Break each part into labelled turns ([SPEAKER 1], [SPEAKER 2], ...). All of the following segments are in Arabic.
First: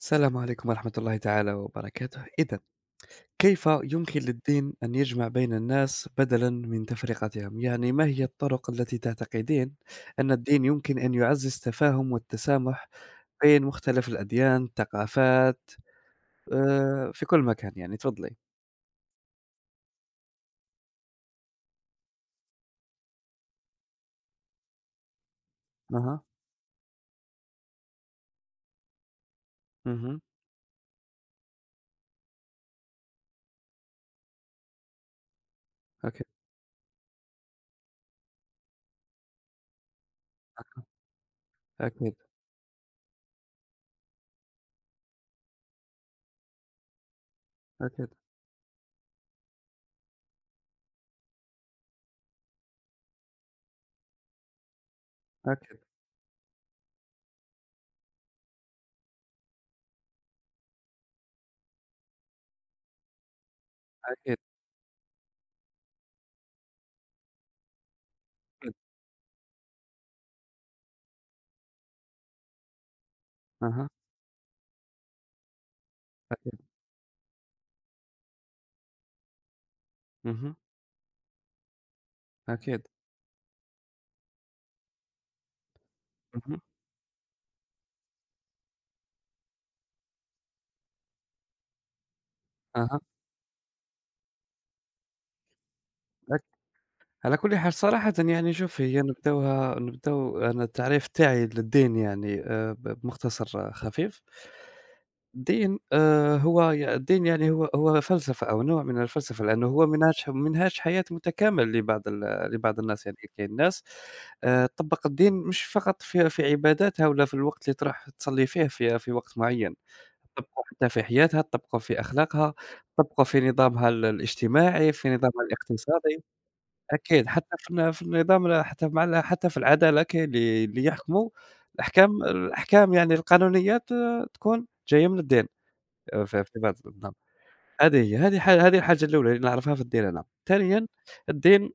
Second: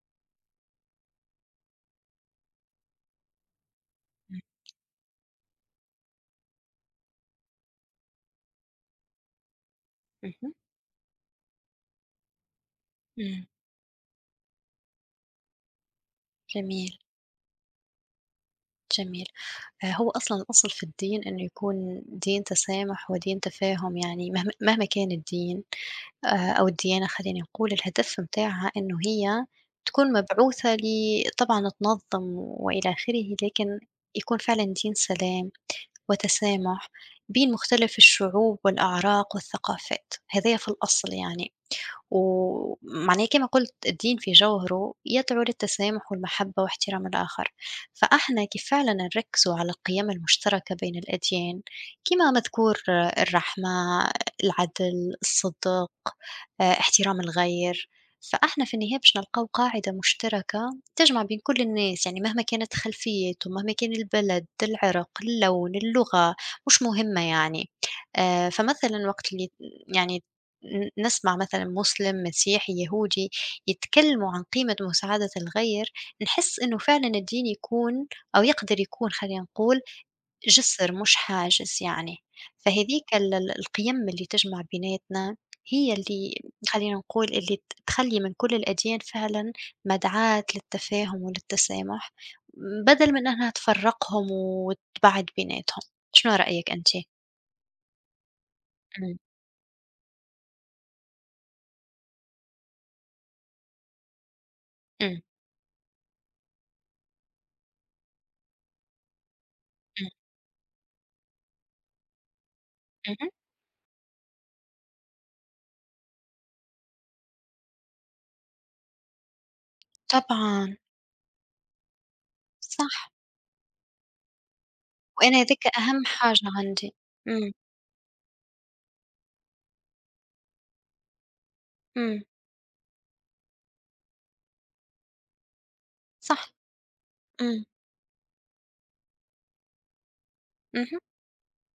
[SPEAKER 1] السلام عليكم ورحمة الله تعالى وبركاته. إذا كيف يمكن
[SPEAKER 2] إمم،
[SPEAKER 1] للدين أن يجمع بين الناس بدلا من تفرقتهم؟ يعني ما هي الطرق التي تعتقدين أن
[SPEAKER 2] اهم،
[SPEAKER 1] الدين يمكن أن يعزز التفاهم والتسامح
[SPEAKER 2] إمم،
[SPEAKER 1] بين مختلف الأديان، الثقافات،
[SPEAKER 2] جميل،
[SPEAKER 1] في كل مكان يعني؟ تفضلي.
[SPEAKER 2] جميل. هو أصلًا الأصل في الدين إنه يكون دين تسامح ودين تفاهم، يعني مهما كان الدين
[SPEAKER 1] أها،
[SPEAKER 2] أو الديانة خلّينا نقول، الهدف متاعها إنه هي تكون
[SPEAKER 1] اهم،
[SPEAKER 2] مبعوثة طبعًا تنظّم وإلى آخره، لكن يكون فعلًا دين سلام
[SPEAKER 1] أكيد،
[SPEAKER 2] وتسامح بين مختلف الشعوب والأعراق والثقافات، هدايا في الأصل يعني.
[SPEAKER 1] أكيد،
[SPEAKER 2] ومعناه كما قلت الدين في جوهره يدعو للتسامح والمحبة واحترام الآخر
[SPEAKER 1] أكيد،
[SPEAKER 2] فإحنا كيف فعلا نركزوا على القيم المشتركة بين الأديان كما مذكور الرحمة العدل
[SPEAKER 1] أكيد،
[SPEAKER 2] الصدق احترام الغير فإحنا في النهاية باش نلقاو قاعدة مشتركة تجمع بين كل الناس يعني مهما كانت خلفيتهم مهما كان
[SPEAKER 1] أكيد،
[SPEAKER 2] البلد العرق اللون اللغة مش مهمة يعني
[SPEAKER 1] أكيد،
[SPEAKER 2] فمثلا وقت اللي يعني نسمع مثلًا مسلم، مسيحي، يهودي،
[SPEAKER 1] أها،
[SPEAKER 2] يتكلموا عن قيمة مساعدة الغير، نحس
[SPEAKER 1] أكيد،
[SPEAKER 2] إنه فعلًا الدين يكون أو يقدر يكون خلينا نقول
[SPEAKER 1] اهم،
[SPEAKER 2] جسر مش حاجز يعني،
[SPEAKER 1] أكيد،
[SPEAKER 2] فهذيك ال القيم اللي تجمع بيناتنا هي اللي
[SPEAKER 1] اهم،
[SPEAKER 2] خلينا نقول اللي تخلي من كل الأديان فعلًا مدعاة للتفاهم وللتسامح،
[SPEAKER 1] أها.
[SPEAKER 2] بدل من إنها تفرقهم وتبعد بيناتهم، شنو رأيك أنتِ؟
[SPEAKER 1] على كل حال صراحةً يعني شوف هي
[SPEAKER 2] إمم،
[SPEAKER 1] نبداوها نبداو أنا التعريف تاعي للدين يعني ب بمختصر خفيف.
[SPEAKER 2] إمم،
[SPEAKER 1] الدين هو الدين يعني هو هو فلسفة أو نوع من الفلسفة، لأنه هو
[SPEAKER 2] إمم،
[SPEAKER 1] منهاج حياة متكامل لبعض الناس، يعني
[SPEAKER 2] اهم،
[SPEAKER 1] كاين ناس طبّق الدين مش فقط في عباداتها ولا في الوقت اللي تروح تصلّي فيه في وقت معيّن، طبّقه
[SPEAKER 2] طبعًا،
[SPEAKER 1] حتى في حياتها، طبّقه في أخلاقها،
[SPEAKER 2] صح.
[SPEAKER 1] طبّقه في نظامها الاجتماعي، في
[SPEAKER 2] وأنا
[SPEAKER 1] نظامها
[SPEAKER 2] هاذيك أهم
[SPEAKER 1] الاقتصادي.
[SPEAKER 2] حاجة عندي.
[SPEAKER 1] أكيد
[SPEAKER 2] إمم،
[SPEAKER 1] حتى في النظام لا حتى مع ال حتى في العدالة كاين اللي يحكموا
[SPEAKER 2] إمم،
[SPEAKER 1] الأحكام يعني القانونيات تكون جاية من الدين في
[SPEAKER 2] صح،
[SPEAKER 1] بعض النظام،
[SPEAKER 2] إمم،
[SPEAKER 1] هذه هي هذه ح هذه الحاجة الأولى اللي نعرفها في الدين أنا، ثانيًا
[SPEAKER 2] اهم،
[SPEAKER 1] الدين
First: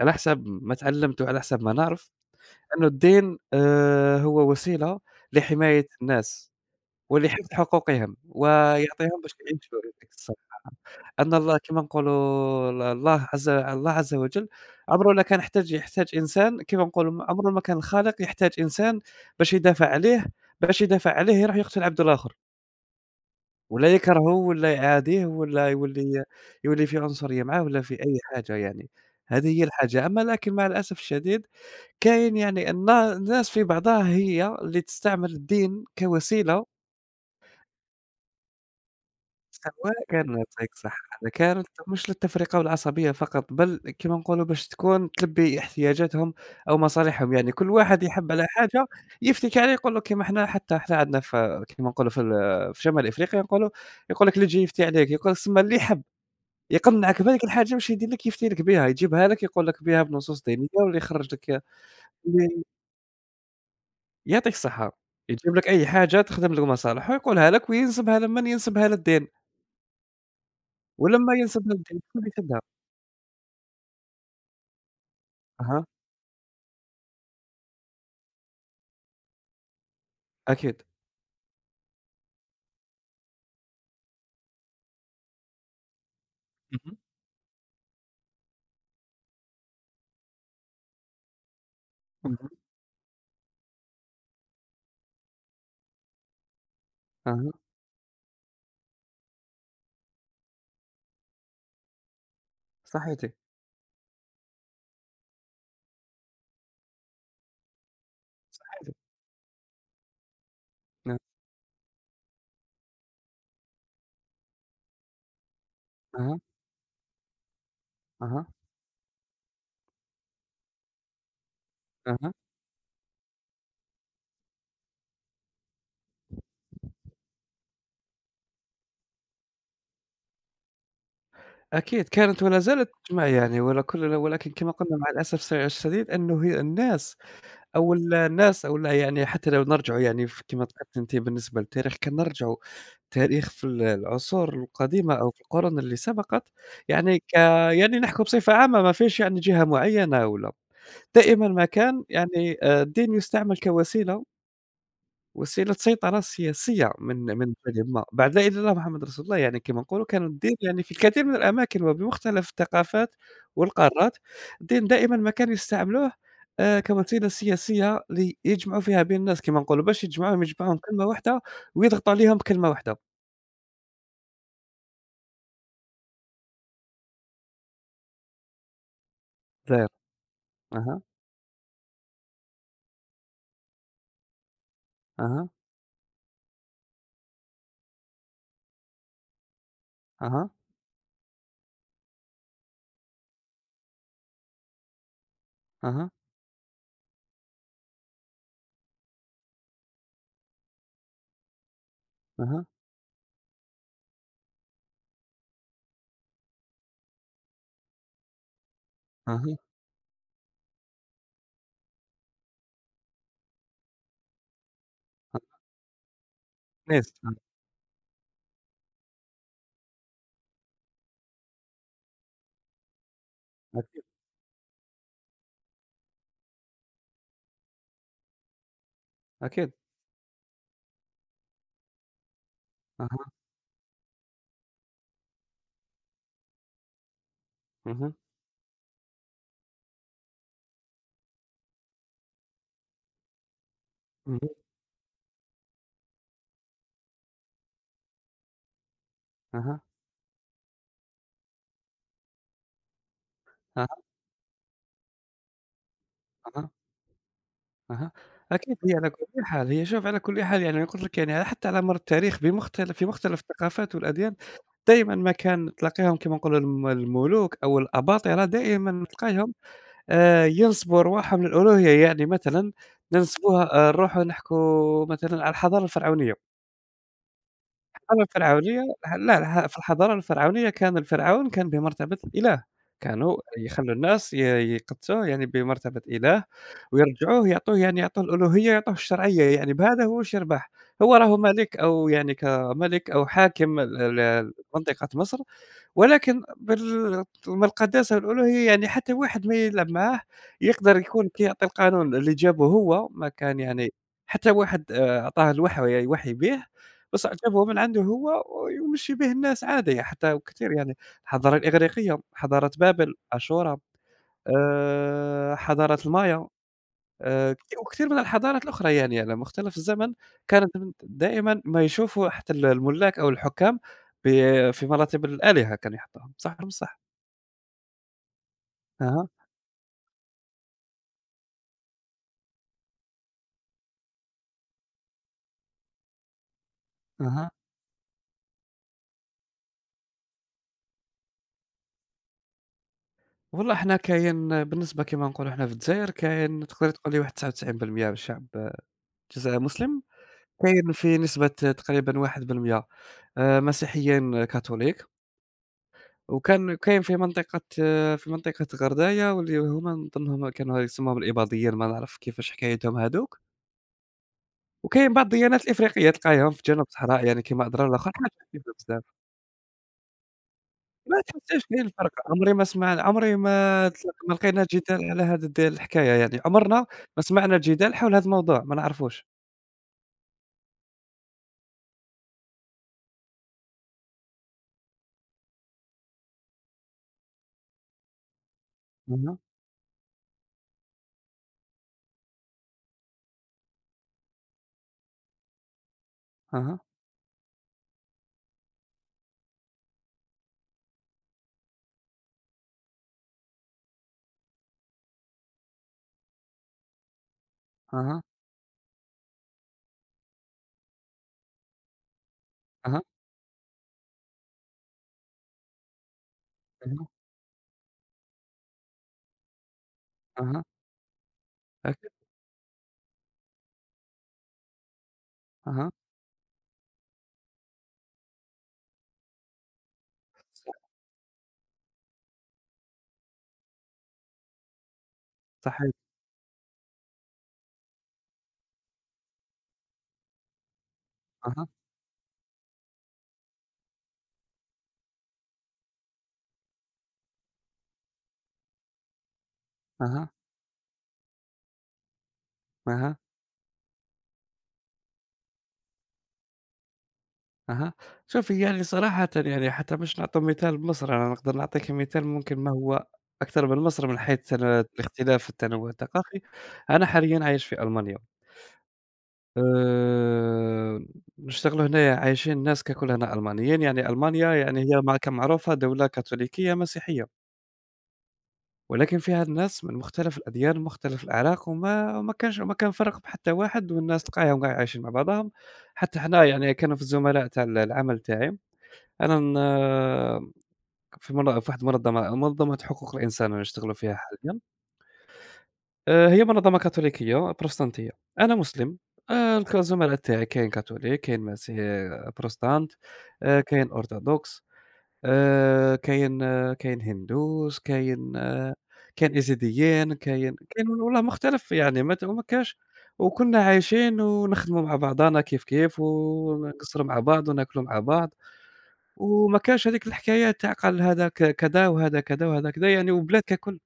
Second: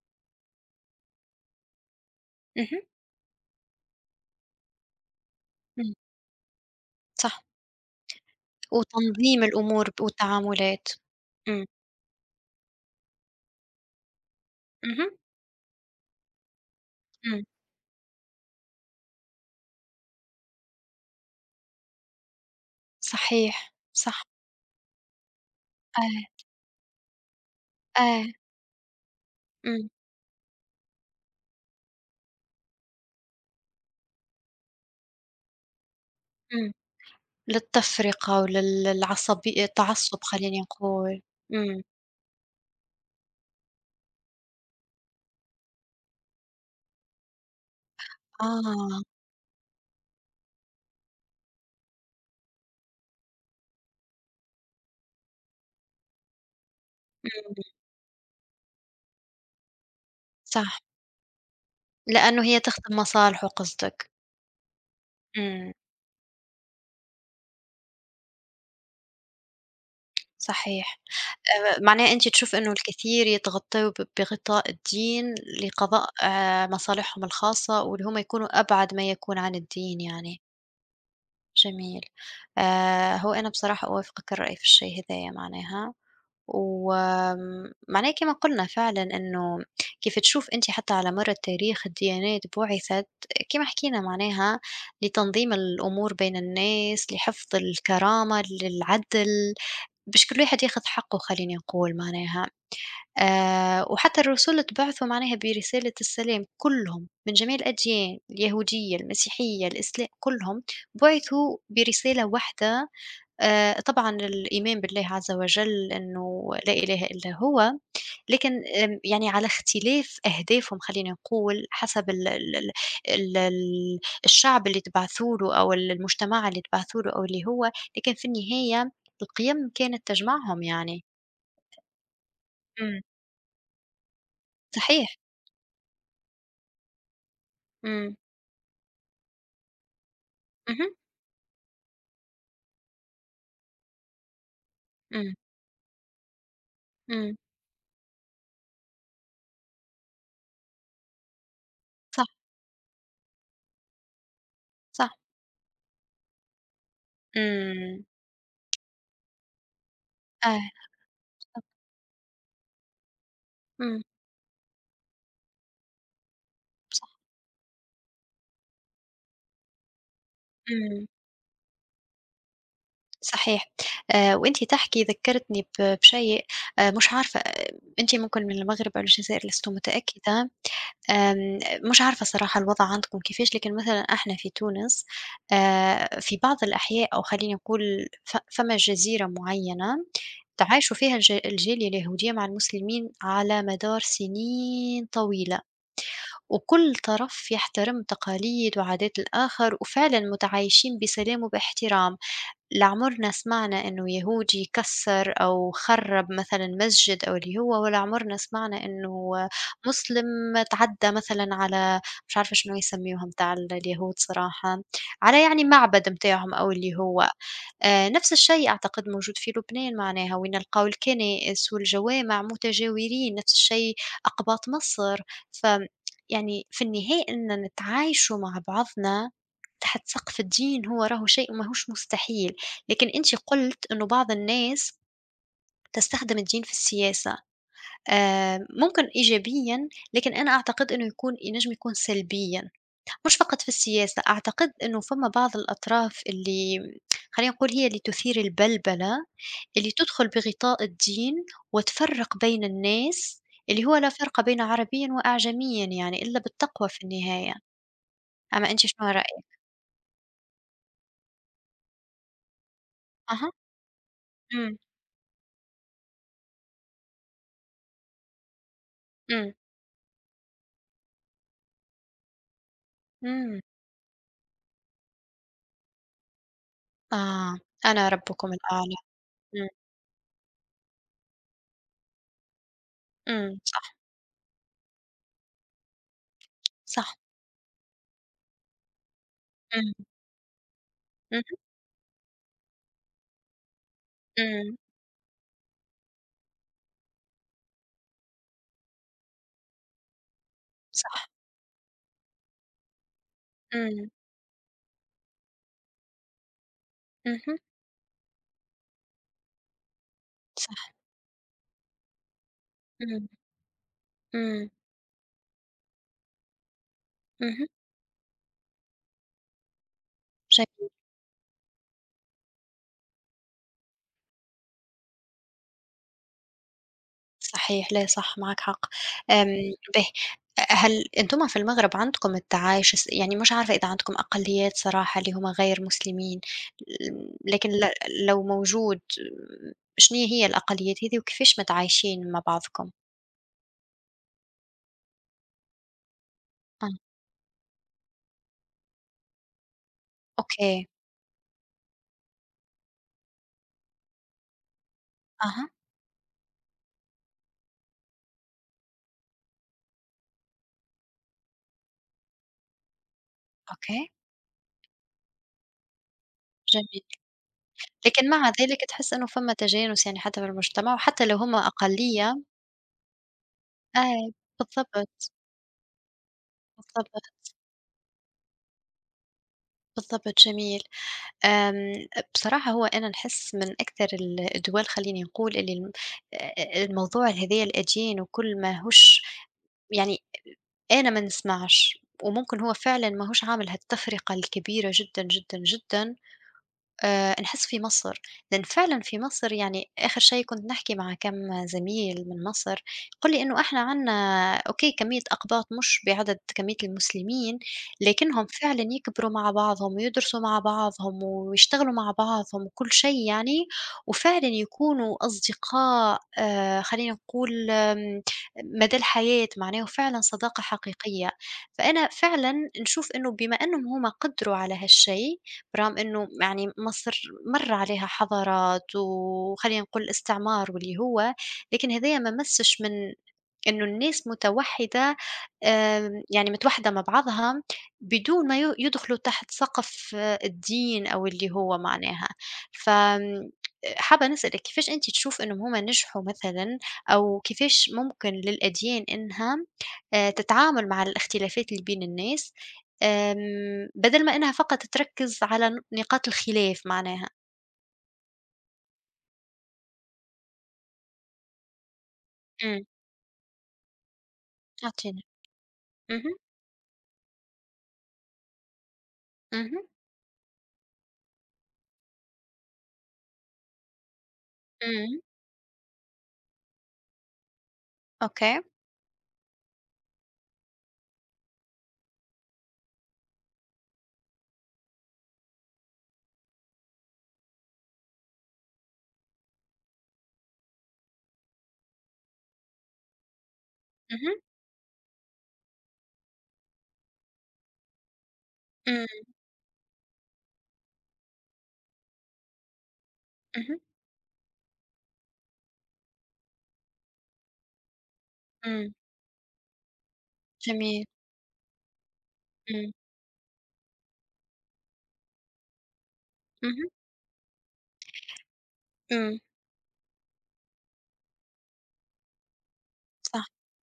[SPEAKER 1] على حسب ما تعلمت وعلى حسب ما نعرف
[SPEAKER 2] اهم،
[SPEAKER 1] إنه الدين هو وسيلة لحماية
[SPEAKER 2] إمم،
[SPEAKER 1] الناس.
[SPEAKER 2] صح،
[SPEAKER 1] ولحفظ حقوقهم، ويعطيهم باش
[SPEAKER 2] وتنظيم
[SPEAKER 1] يعيشوا
[SPEAKER 2] الأمور
[SPEAKER 1] هذيك الصراحة،
[SPEAKER 2] والتعاملات.
[SPEAKER 1] أن الله
[SPEAKER 2] إمم،
[SPEAKER 1] كما نقولوا ال الله عز الله عز وجل
[SPEAKER 2] اهم،
[SPEAKER 1] عمره لا كان يحتاج إنسان كما نقولوا
[SPEAKER 2] إمم،
[SPEAKER 1] عمره ما كان الخالق يحتاج إنسان باش يدافع عليه يروح يقتل عبد الآخر،
[SPEAKER 2] صحيح،
[SPEAKER 1] ولا
[SPEAKER 2] صح،
[SPEAKER 1] يكرهه ولا يعاديه ولا يولي
[SPEAKER 2] آه،
[SPEAKER 1] يولي في عنصرية معاه ولا في أي
[SPEAKER 2] آه،
[SPEAKER 1] حاجة يعني، هذه هي
[SPEAKER 2] إمم،
[SPEAKER 1] الحاجة. أما لكن مع الأسف الشديد كاين يعني الناس في بعضها هي اللي تستعمل الدين كوسيلة
[SPEAKER 2] إمم، للتفرقة للعصبي
[SPEAKER 1] سواء
[SPEAKER 2] التعصب
[SPEAKER 1] كان
[SPEAKER 2] خلّيني
[SPEAKER 1] يعطيك الصحة،
[SPEAKER 2] نقول،
[SPEAKER 1] كانت
[SPEAKER 2] إمم،
[SPEAKER 1] مش للتفرقة والعصبية فقط، بل كما نقولوا باش تكون تلبي احتياجاتهم أو مصالحهم، يعني كل واحد يحب على حاجة
[SPEAKER 2] آه،
[SPEAKER 1] يفتكي عليه يقول لك كيما حنا حتى حنا عندنا في كيما نقولوا في شمال إفريقيا نقولوا يقول لك اللي تجي يفتي عليك، يقول لك تسمى اللي يحب يقنعك بهذيك
[SPEAKER 2] إمم،
[SPEAKER 1] الحاجة باش يدير لك يفتي لك بها، يجيبها لك يقول لك بها بنصوص دينية
[SPEAKER 2] صح،
[SPEAKER 1] ولا يخرج لك
[SPEAKER 2] لأنه هي
[SPEAKER 1] اللي
[SPEAKER 2] تخدم مصالحه قصدك،
[SPEAKER 1] يعطيك الصحة، يجيب لك
[SPEAKER 2] إمم،
[SPEAKER 1] أي حاجة تخدم لك مصالحه يقولها لك وينسبها لمن؟ ينسبها للدين،
[SPEAKER 2] صحيح.
[SPEAKER 1] ولما ينسبها للدين
[SPEAKER 2] معناها
[SPEAKER 1] شكون
[SPEAKER 2] أنتِ
[SPEAKER 1] اللي
[SPEAKER 2] تشوفي
[SPEAKER 1] يسدها؟
[SPEAKER 2] إنه الكثير يتغطّوا بغطاء الدين
[SPEAKER 1] أها.
[SPEAKER 2] لقضاء مصالحهم الخاصة، وإن هم يكونوا أبعد ما يكون عن الدين يعني،
[SPEAKER 1] أكيد.
[SPEAKER 2] جميل. هو أنا بصراحة أوافقك الرأي في الشيء هدايا معناها،
[SPEAKER 1] اهم،
[SPEAKER 2] وآمم معناها كما قُلنا فعلًا إنه كيف تشوف أنتِ حتى على مَر التاريخ الديانات
[SPEAKER 1] اهم.
[SPEAKER 2] بُعثت كما حكينا معناها لتنظيم الأمور بين الناس،
[SPEAKER 1] أها،
[SPEAKER 2] لحفظ الكرامة، للعدل، باش كل واحد ياخذ حقّه خلّيني نقول معناها.
[SPEAKER 1] صحيح.
[SPEAKER 2] وحتى الرسل تبعثوا معناها برسالة السلام كلهم من جميع الأديان،
[SPEAKER 1] صحيح.
[SPEAKER 2] اليهودية، المسيحية، الإسلام، كلهم
[SPEAKER 1] نعم،
[SPEAKER 2] بُعثوا برسالة واحدة طبعًا الإيمان بالله عز وجل
[SPEAKER 1] أها،
[SPEAKER 2] إنه لا إله إلا هو،
[SPEAKER 1] أها،
[SPEAKER 2] لكن يعني على اختلاف أهدافهم خلّيني نقول حسب ال
[SPEAKER 1] أها.
[SPEAKER 2] ال ال ال ال الشعب اللي تبعثوا له أو المجتمع اللي تبعثوا له أو اللي هو، لكن في النهاية القيم كانت تجمعهم يعني.
[SPEAKER 1] أكيد كانت ولا زالت
[SPEAKER 2] إمم،
[SPEAKER 1] تجمع يعني ولا كل ولكن كما قلنا مع
[SPEAKER 2] صحيح،
[SPEAKER 1] الأسف الشديد أنه هي الناس أو ال
[SPEAKER 2] إمم،
[SPEAKER 1] الناس أو لا يعني حتى لو نرجعوا يعني ف كما
[SPEAKER 2] اهم.
[SPEAKER 1] ذكرت أنتِ بالنسبة للتاريخ كنرجعوا تاريخ في ال العصور القديمة أو
[SPEAKER 2] إمم،
[SPEAKER 1] في القرون اللي سبقت، يعني ك
[SPEAKER 2] إمم،
[SPEAKER 1] يعني نحكوا بصفة عامة ما فيش يعني جهة معينة ولا دائمًا ما كان
[SPEAKER 2] صح،
[SPEAKER 1] يعني الدين يستعمل كوسيلة
[SPEAKER 2] صح.
[SPEAKER 1] وسيلة سيطرة سياسية من جانب
[SPEAKER 2] إمم.
[SPEAKER 1] ما، بعد "لا إله إلا الله محمد رسول الله" يعني كما نقولوا كان الدين
[SPEAKER 2] آه،
[SPEAKER 1] يعني في الكثير من
[SPEAKER 2] صح،
[SPEAKER 1] الأماكن وبمختلف الثقافات
[SPEAKER 2] إمم،
[SPEAKER 1] والقارات، الدين دائمًا ما كانوا يستعملوه
[SPEAKER 2] صح،
[SPEAKER 1] كوسيلة سياسية ليجمعوا فيها بين الناس كما نقولوا، باش يجمعوهم
[SPEAKER 2] إمم،
[SPEAKER 1] كلمة واحدة ويضغطوا عليهم بكلمة واحدة.
[SPEAKER 2] صحيح. وأنتِ تحكي ذكّرتني بشيء مش عارفة أنتِ ممكن من المغرب أو الجزائر لست
[SPEAKER 1] داير
[SPEAKER 2] متأكدة،
[SPEAKER 1] أها،
[SPEAKER 2] آمم مش عارفة صراحة الوضع عندكم كيفاش، لكن مثلًا إحنا في تونس
[SPEAKER 1] أها،
[SPEAKER 2] في بعض الأحياء أو خلّيني نقول فما جزيرة معيّنة
[SPEAKER 1] أها،
[SPEAKER 2] تعايشوا فيها الجالية اليهودية مع المسلمين على مدار سنين طويلة.
[SPEAKER 1] أها،
[SPEAKER 2] وكل طرف يحترم تقاليد وعادات الآخر وفعلا متعايشين بسلام وباحترام
[SPEAKER 1] أها،
[SPEAKER 2] لعمرنا سمعنا إنه يهودي كسر أو خرب مثلا مسجد أو اللي هو ولا عمرنا سمعنا إنه
[SPEAKER 1] أها،
[SPEAKER 2] مسلم تعدى مثلا على مش عارفة شنو يسميوها متاع اليهود صراحة على يعني معبد متاعهم أو اللي
[SPEAKER 1] أها،
[SPEAKER 2] هو نفس الشيء أعتقد موجود في لبنان معناها وين نلقاو الكنائس والجوامع متجاورين، نفس
[SPEAKER 1] أكيد،
[SPEAKER 2] الشيء
[SPEAKER 1] أكيد،
[SPEAKER 2] أقباط مصر، ف يعني في النهاية إن نتعايشوا مع بعضنا
[SPEAKER 1] أكيد.
[SPEAKER 2] تحت سقف الدين هو راهو شيء ماهوش مستحيل، لكن أنتِ
[SPEAKER 1] أها،
[SPEAKER 2] قُلتِ إنه بعض الناس تستخدم الدين في السياسة،
[SPEAKER 1] اهم،
[SPEAKER 2] ممكن إيجابيًا، لكن أنا أعتقد إنه يكون ينجم يكون سلبيًا. مش فقط في السياسة،
[SPEAKER 1] اهم،
[SPEAKER 2] أعتقد إنه فما بعض الأطراف اللي خلّينا نقول هي اللي تثير البلبلة،
[SPEAKER 1] أها،
[SPEAKER 2] اللي تدخل بغطاء الدين وتفرّق بين الناس، اللي
[SPEAKER 1] أها،
[SPEAKER 2] هو لا فرق بين عربيٍ وأعجميٍ يعني إلا
[SPEAKER 1] أها.
[SPEAKER 2] بالتقوى في النهاية،
[SPEAKER 1] أها،
[SPEAKER 2] أما
[SPEAKER 1] أكيد
[SPEAKER 2] أنتِ
[SPEAKER 1] هي
[SPEAKER 2] شنو
[SPEAKER 1] على كل
[SPEAKER 2] رأيِك؟
[SPEAKER 1] حال هي شوف على كل حال يعني قُلت لك يعني حتى على مر التاريخ بمختلف في مختلف
[SPEAKER 2] أها،
[SPEAKER 1] الثقافات والأديان،
[SPEAKER 2] إمم،
[SPEAKER 1] دايمًا ما كان تلاقيهم كما نقولوا الملوك أو الأباطرة دائمًا
[SPEAKER 2] إمم،
[SPEAKER 1] تلقايهم ينسبوا أرواحهم للألوهية، يعني مثلًا
[SPEAKER 2] إمم،
[SPEAKER 1] ننسبوها نروحوا نحكوا مثلًا على الحضارة الفرعونية.
[SPEAKER 2] آه، أنا
[SPEAKER 1] الحضارة
[SPEAKER 2] ربكم
[SPEAKER 1] الفرعونية
[SPEAKER 2] الأعلى،
[SPEAKER 1] لا لا
[SPEAKER 2] إمم،
[SPEAKER 1] في الحضارة الفرعونية كان الفرعون كان بمرتبة الإله، كانوا
[SPEAKER 2] إمم، صح،
[SPEAKER 1] يخلّوا الناس ي يقدسوه يعني بمرتبة إله،
[SPEAKER 2] صح،
[SPEAKER 1] ويرجعوه يعطوه يعني يعطوه الألوهية ويعطوه الشرعية، يعني بهذا
[SPEAKER 2] إمم،
[SPEAKER 1] هو واش يربح، هو راهو
[SPEAKER 2] اهم،
[SPEAKER 1] ملك أو يعني كملك أو حاكم ل ل
[SPEAKER 2] إمم،
[SPEAKER 1] لمنطقة مصر ولكن بال من القداسة والألوهية يعني حتى واحد ما يلعب معاه يقدر
[SPEAKER 2] صح،
[SPEAKER 1] يكون كيعطي القانون اللي جابه هو، ما كان يعني
[SPEAKER 2] إمم،
[SPEAKER 1] حتى واحد أعطاه الوحي يوحي به، بصح
[SPEAKER 2] اهم،
[SPEAKER 1] جابه من عنده هو ويمشي به الناس عادي، حتى وكثير
[SPEAKER 2] صح،
[SPEAKER 1] يعني الحضارة الإغريقية، حضارة بابل،
[SPEAKER 2] إمم،
[SPEAKER 1] عاشوراء،
[SPEAKER 2] إمم،
[SPEAKER 1] حضارة المايا.
[SPEAKER 2] اهم،
[SPEAKER 1] كت وكثير من الحضارات الأخرى يعني على مختلف الزمن كانت
[SPEAKER 2] جميل.
[SPEAKER 1] من دائمًا ما يشوفوا حتى الملاك أو الحكام ب في مراتب الآلهة كانوا يحطوهم، صح والّا مش صح؟
[SPEAKER 2] صحيح، لا صح معاك حق.
[SPEAKER 1] أها،
[SPEAKER 2] آمم به هل أنتم في المغرب عندكم التعايش يعني مش عارفة إذا عندكم أقليات صراحة اللي هُم غير مسلمين،
[SPEAKER 1] أها.
[SPEAKER 2] لكن لو موجود شنو هي الأقليات هذي وكيفاش متعايشين مع بعضكم؟
[SPEAKER 1] والله إحنا كاين بالنسبة كيما نقولوا إحنا في الجزائر كاين
[SPEAKER 2] آه،
[SPEAKER 1] تقدر تقول لي واحد 99% من الشعب الجزائري مسلم،
[SPEAKER 2] أوكي،
[SPEAKER 1] كاين في نسبة تقريبًا 1% مسيحيين كاثوليك،
[SPEAKER 2] أها،
[SPEAKER 1] وكان كاين في منطقة في منطقة غردايا واللي هُما نظنهم كانوا يسموهم الإباضيين ما نعرف كيفاش حكايتهم هاذوك.
[SPEAKER 2] أوكي،
[SPEAKER 1] وكاين بعض الديانات الإفريقية تلقايهم في الجنوب
[SPEAKER 2] جميل.
[SPEAKER 1] الصحراء يعني كيما الأضرار الآخر
[SPEAKER 2] لكن
[SPEAKER 1] حاجة
[SPEAKER 2] مع
[SPEAKER 1] عجيبة
[SPEAKER 2] ذلك
[SPEAKER 1] بزاف،
[SPEAKER 2] تحس إنه فما تجانس يعني حتى في المجتمع
[SPEAKER 1] ما
[SPEAKER 2] وحتى لو هُم
[SPEAKER 1] تحسهاش كاين الفرق
[SPEAKER 2] أقلية
[SPEAKER 1] عمري ما سمع عمري ما تل
[SPEAKER 2] أي،
[SPEAKER 1] ما لقينا جدال على
[SPEAKER 2] بالضبط،
[SPEAKER 1] هذا الد الحكاية يعني، عمرنا
[SPEAKER 2] بالضبط،
[SPEAKER 1] ما سمعنا جدال حول هذا الموضوع ما نعرفوش.
[SPEAKER 2] بالضبط، جميل. آمم، بصراحة هو أنا نحس من أكثر الدول خلّيني نقول اللي الموضوع هذايا الأديان وكل ماهوش
[SPEAKER 1] اها،
[SPEAKER 2] يعني أنا ما نسمعش، وممكن هو فعلًا ماهوش عامل هالتفرقة الكبيرة جدًا، جدًا، جدًا
[SPEAKER 1] أها،
[SPEAKER 2] نحس في مصر، لإن فعلًا في مصر يعني آخر شي كنت نحكي مع كم زميل من مصر، قال لي إنه إحنا عندنا أوكي كمية أقباط مش بعدد كمية المسلمين،
[SPEAKER 1] أها،
[SPEAKER 2] لكنهم فعلًا يكبروا مع بعضهم ويدرسوا مع بعضهم ويشتغلوا مع بعضهم وكل
[SPEAKER 1] أها،
[SPEAKER 2] شي يعني، وفعلًا يكونوا أصدقاء
[SPEAKER 1] أها،
[SPEAKER 2] خلّينا نقول مدى الحياة، معناه فعلًا صداقة
[SPEAKER 1] أها،
[SPEAKER 2] حقيقية، فأنا
[SPEAKER 1] أكيد،
[SPEAKER 2] فعلًا نشوف إنه بما إنهم هم قدروا على هالشي
[SPEAKER 1] أها،
[SPEAKER 2] برغم إنه يعني مصر مَر عليها حضارات وخلّينا نقول استعمار
[SPEAKER 1] صح،
[SPEAKER 2] واللي هو، لكن هدايا ما مسّش من إنه الناس متوحّدة
[SPEAKER 1] صحيح،
[SPEAKER 2] يعني متوحّدة مع بعضها بدون ما يدخلوا تحت سقف الدين أو اللي
[SPEAKER 1] أها،
[SPEAKER 2] هو معناها. ف آمم، حابة نسألِك كيفاش أنتِ تشوف إنهم هم نجحوا مثلًا أو كيفاش ممكن للأديان إنها
[SPEAKER 1] أها،
[SPEAKER 2] تتعامل مع الاختلافات اللي بين الناس،
[SPEAKER 1] أها.
[SPEAKER 2] بدل ما إنها فقط تركّز على نقاط الخلاف معناها.
[SPEAKER 1] أها. شوفي يعني صراحةً يعني حتى باش نعطوا مثال بمصر، أنا نقدر نعطيكِ مثال ممكن ما
[SPEAKER 2] إمم،
[SPEAKER 1] هو أكثر من مصر من حيث
[SPEAKER 2] أعطيني.
[SPEAKER 1] الاختلاف في التنوع
[SPEAKER 2] اهم،
[SPEAKER 1] الثقافي. أنا حاليًا عايش في ألمانيا،
[SPEAKER 2] اهم،
[SPEAKER 1] آآ، نشتغلوا هنايا عايشين الناس ككلنا ألمانيين، يعني ألمانيا يعني هي ما
[SPEAKER 2] إمم،
[SPEAKER 1] كمعروفة دولة كاثوليكية مسيحية،
[SPEAKER 2] أوكي.
[SPEAKER 1] ولكن فيها الناس من مختلف الأديان ومختلف الأعراق، وما وما كانش ما كان فرق بحتى واحد، والناس تلقاهم قاع عايشين مع بعضهم. حتى حنا يعني كانوا في الزملاء تاع ال العمل تاعي، أنا ن في منظ في واحد المنظمة منظمة حقوق الإنسان أنا نشتغل فيها
[SPEAKER 2] اهم،
[SPEAKER 1] حاليًا، هي منظمة كاثوليكية بروتستانتية، أنا مسلم،
[SPEAKER 2] إمم،
[SPEAKER 1] الك الزملاء تاعي كاين كاثوليك، كاين مسيحي بروتستانت،
[SPEAKER 2] اهم،
[SPEAKER 1] كاين أرثوذكس، كاين هندوس،
[SPEAKER 2] إمم،
[SPEAKER 1] كاين يزيديين، كاين
[SPEAKER 2] جميل،
[SPEAKER 1] والله مختلف يعني ما ت ما كاش
[SPEAKER 2] إمم،
[SPEAKER 1] وكنا عايشين ونخدموا مع بعضنا كيف، كيف،
[SPEAKER 2] اهم،
[SPEAKER 1] ونقصروا مع بعض وناكلوا مع بعض.
[SPEAKER 2] إمم،
[SPEAKER 1] وما كانش هذيك الحكاية تاع قال هذا كذا وهذا كذا وهذا كذا، يعني والبلاد
[SPEAKER 2] صح،
[SPEAKER 1] ككل،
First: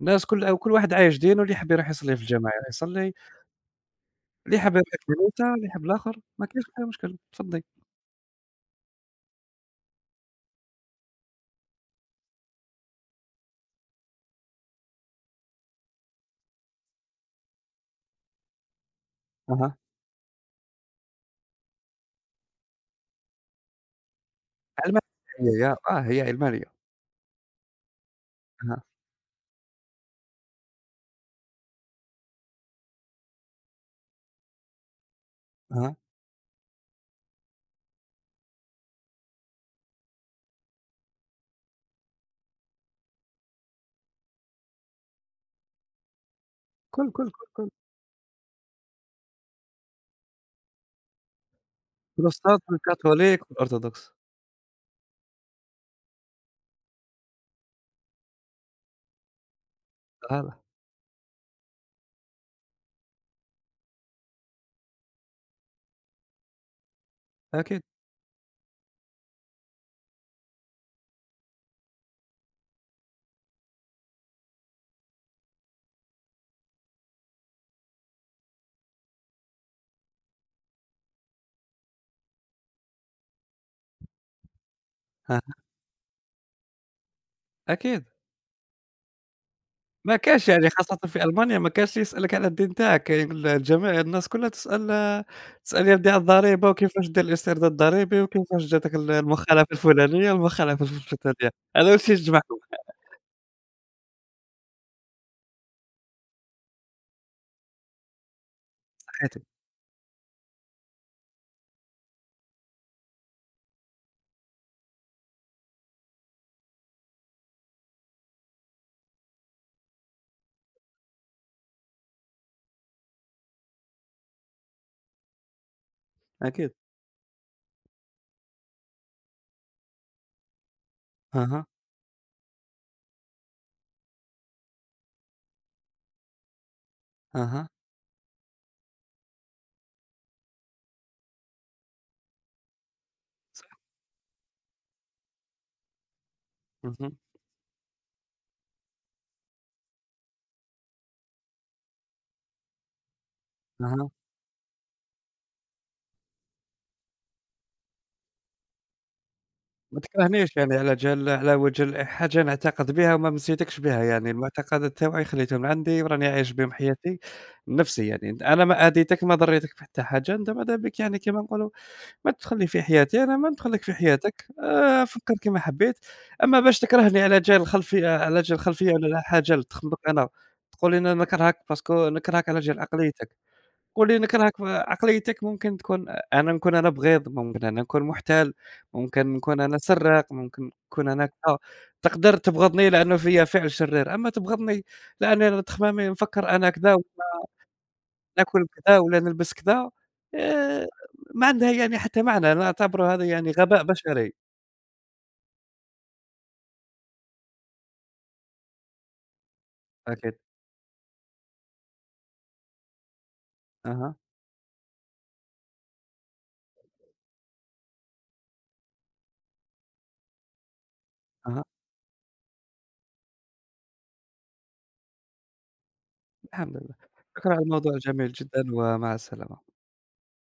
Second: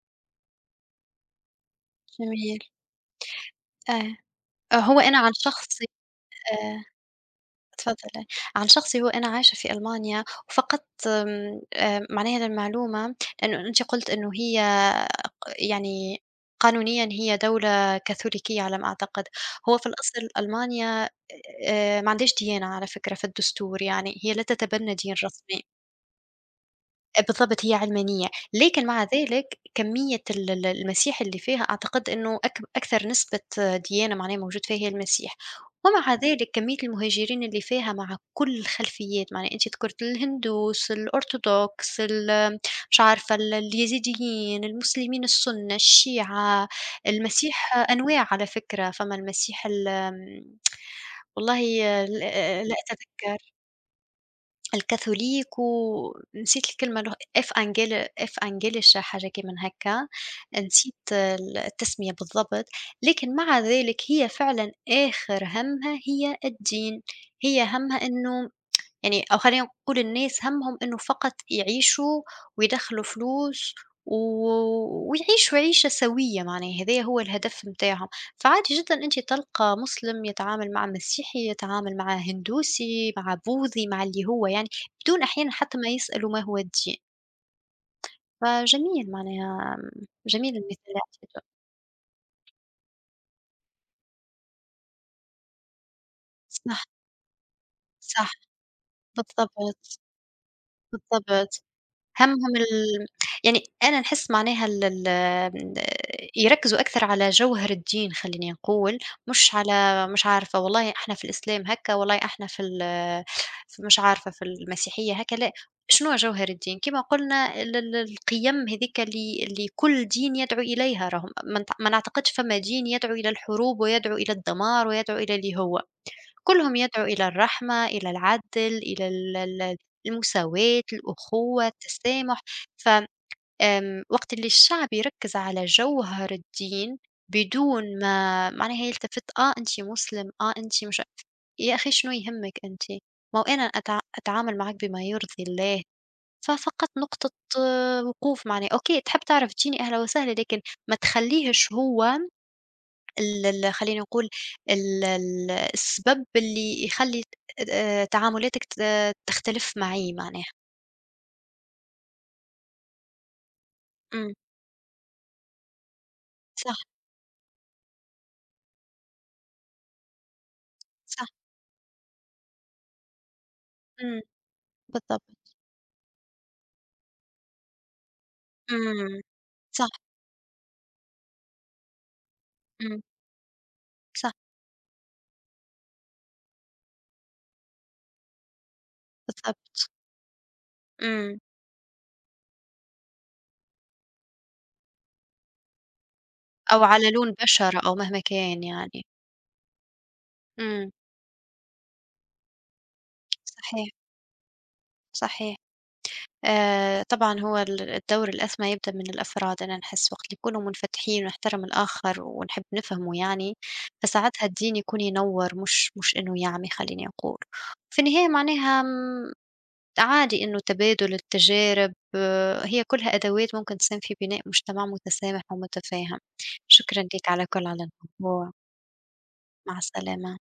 [SPEAKER 1] الناس كل أو كل واحد عايش دينه، اللي يحب يروح يصلي في الجماعة
[SPEAKER 2] جميل،
[SPEAKER 1] يروح يصلي،
[SPEAKER 2] آه.
[SPEAKER 1] اللي يحب يروح
[SPEAKER 2] هو أنا عن
[SPEAKER 1] الكنيسة، اللي يحب
[SPEAKER 2] شخصي
[SPEAKER 1] الآخر، ما كاينش
[SPEAKER 2] آآ
[SPEAKER 1] حتى مشكل، تفضّي.
[SPEAKER 2] تفضّلي. عن شخصي هو أنا عايشة في ألمانيا، وفقدت آمم، معناها المعلومة إنه أنتِ قُلتِ إنه هي يعني قانونيًا هي دولة كاثوليكية على ما أعتقد،
[SPEAKER 1] أها،
[SPEAKER 2] هو في الأصل ألمانيا ما عندهاش ديانة على فكرة في الدستور يعني، هي لا تتبنى
[SPEAKER 1] علمانية
[SPEAKER 2] دين
[SPEAKER 1] هي
[SPEAKER 2] رسمي.
[SPEAKER 1] يا آه، هي علمانية،
[SPEAKER 2] بالضبط هي علمانية،
[SPEAKER 1] أها،
[SPEAKER 2] لكن مع ذلك كمية ال المسيح اللي فيها أعتقد إنه أكثر نسبة ديانة معناها موجود فيها هي المسيح،
[SPEAKER 1] أها،
[SPEAKER 2] ومع ذلك كمية المهاجرين اللي فيها مع كل الخلفيات، معناها أنتِ ذكرت الهندوس، الأرثوذكس، مش عارفة اليزيديين، المسلمين السنة، الشيعة،
[SPEAKER 1] كل، كل، كل، كل،
[SPEAKER 2] المسيح أنواع على فكرة، فما المسيح والله ل
[SPEAKER 1] بروتستانت
[SPEAKER 2] لا
[SPEAKER 1] والكاثوليك
[SPEAKER 2] أتذكر.
[SPEAKER 1] والأرثوذكس،
[SPEAKER 2] الكاثوليك ونسيت الكلمة إف أنجلش حاجة كي من هكا،
[SPEAKER 1] أها،
[SPEAKER 2] نسيت التسمية بالضبط، لكن مع ذلك هي فعلًا آخر همها هي الدين، هي
[SPEAKER 1] أكيد،
[SPEAKER 2] همها إنه يعني أو خلّينا نقول الناس هَمّهم إنه فقط يعيشوا ويدخّلوا فلوس و ويعيشوا عيشة سويّة معناها، هذايا هو الهدف متاعهم، فعادي جدًا أنت تلقى مسلم يتعامل مع مسيحي، يتعامل مع هندوسي، مع بوذي، مع اللي هو يعني، بدون
[SPEAKER 1] أها،
[SPEAKER 2] أحيانًا حتى ما يسألوا ما هو الدين،
[SPEAKER 1] أكيد.
[SPEAKER 2] فجميل معناها
[SPEAKER 1] ما كانش
[SPEAKER 2] جميل
[SPEAKER 1] يعني
[SPEAKER 2] المثال
[SPEAKER 1] خاصةً
[SPEAKER 2] اللي
[SPEAKER 1] في
[SPEAKER 2] أعطيته.
[SPEAKER 1] ألمانيا ما كانش يسألك على الدين تاعك، كاين الجميع الناس كلها تسأل تسأل يا ودي على الضريبة
[SPEAKER 2] صح،
[SPEAKER 1] وكيفاش دير الاسترداد الضريبي
[SPEAKER 2] صح،
[SPEAKER 1] وكيفاش جاتك المخالفة
[SPEAKER 2] بالضبط،
[SPEAKER 1] الفلانية، المخالفة الفلانية،
[SPEAKER 2] بالضبط.
[SPEAKER 1] هذا هو الشيء اللي جمعهم
[SPEAKER 2] همهم يعني أنا نحس معناها ال يركّزوا أكثر على جوهر الدين خلّيني نقول،
[SPEAKER 1] حياتي
[SPEAKER 2] مش على مش عارفة والله إحنا في الإسلام هكا، والله إحنا في في مش عارفة في المسيحية هكا، لأ، شنو جوهر الدين؟ كيما قُلنا ال القيم هاذيك اللي كل دين يدعو إليها، راهم ما نعتقدش فما دين يدعو إلى الحروب، ويدعو إلى الدمار، ويدعو إلى اللي هو.
[SPEAKER 1] أكيد.
[SPEAKER 2] كلهم يدعو إلى الرحمة، إلى العدل، إلى ال المساواة،
[SPEAKER 1] أها،
[SPEAKER 2] الأخوة، التسامح، ف آمم، وقت اللي الشعب يركز على جوهر الدين
[SPEAKER 1] أها،
[SPEAKER 2] بدون ما معناها يلتفت أنتِ مسلم، أنتِ مش يا أخي شنو يهمك أنتِ؟ ما هو أنا أتعامل معاك بما يرضي الله، ففقط
[SPEAKER 1] اهم،
[SPEAKER 2] نقطة وقوف معناها أوكي تحب تعرف ديني أهلا وسهلا، لكن ما تخليهش هو ال خلّينا
[SPEAKER 1] أها.
[SPEAKER 2] نقول ال السبب اللي يخلّي ت تعاملاتك تختلف
[SPEAKER 1] ما
[SPEAKER 2] معي معناها.
[SPEAKER 1] تكرهنيش يعني على جال على وجه حاجة نعتقد بها وما مسيتكش بها، يعني
[SPEAKER 2] إمم،
[SPEAKER 1] المعتقدات تاوعي خليتهم عندي وراني عايش بهم
[SPEAKER 2] صح،
[SPEAKER 1] حياتي، نفسي يعني. أنا ما آذيتك ما ضريتك بحتى حاجة، أنت ماذا بك يعني
[SPEAKER 2] صح،
[SPEAKER 1] كيما نقولوا ما تدخلني في حياتي، أنا ما ندخلك في
[SPEAKER 2] إمم،
[SPEAKER 1] حياتك، فكّر
[SPEAKER 2] بالضبط،
[SPEAKER 1] كيما حبيت، أما باش تكرهني على جال الخلفية ولا
[SPEAKER 2] إمم،
[SPEAKER 1] على حاجة اللي
[SPEAKER 2] صح،
[SPEAKER 1] تخمك أنا، تقول لي أنا نكرهك باسكو نكرهك على جال
[SPEAKER 2] إمم،
[SPEAKER 1] عقليتك، قُل لي
[SPEAKER 2] صح،
[SPEAKER 1] نكرهك عقليتك ممكن تكون أنا نكون أنا بغيض، ممكن أنا نكون محتال، ممكن نكون أنا
[SPEAKER 2] بالضبط،
[SPEAKER 1] سراق، ممكن نكون أنا
[SPEAKER 2] إمم،
[SPEAKER 1] كذا، تقدر تبغضني لأنه فيّا فعل شرير، أما تبغضني لأني أنا تخمامي نفكّر أنا
[SPEAKER 2] أو
[SPEAKER 1] كذا
[SPEAKER 2] على لون بشرة أو مهما كان
[SPEAKER 1] ناكل كذا
[SPEAKER 2] يعني،
[SPEAKER 1] ولا نلبس كذا، آآ
[SPEAKER 2] إمم،
[SPEAKER 1] ما عندها يعني حتى معنى، أنا أعتبره هذا يعني غباء
[SPEAKER 2] صحيح،
[SPEAKER 1] بشري.
[SPEAKER 2] صحيح. طبعًا هو الدور الأسمى يبدأ من الأفراد، أنا نحس وقت اللي
[SPEAKER 1] أكيد.
[SPEAKER 2] يكونوا منفتحين ونحترم الآخر ونحب نفهمه يعني،
[SPEAKER 1] أها،
[SPEAKER 2] فساعتها الدين يكون ينوّر مش إنه يعمي خلّيني أقول. في النهاية معناها عادي إنه تبادل
[SPEAKER 1] أها،
[SPEAKER 2] التجارب هي كلها أدوات ممكن تساهم في بناء مجتمع متسامح ومتفاهم.
[SPEAKER 1] الحمد لله.
[SPEAKER 2] شكرًا ليك
[SPEAKER 1] شكرًا على
[SPEAKER 2] على
[SPEAKER 1] الموضوع الجميل
[SPEAKER 2] الموضوع،
[SPEAKER 1] جدًا ومع السلامة.
[SPEAKER 2] مع السلامة.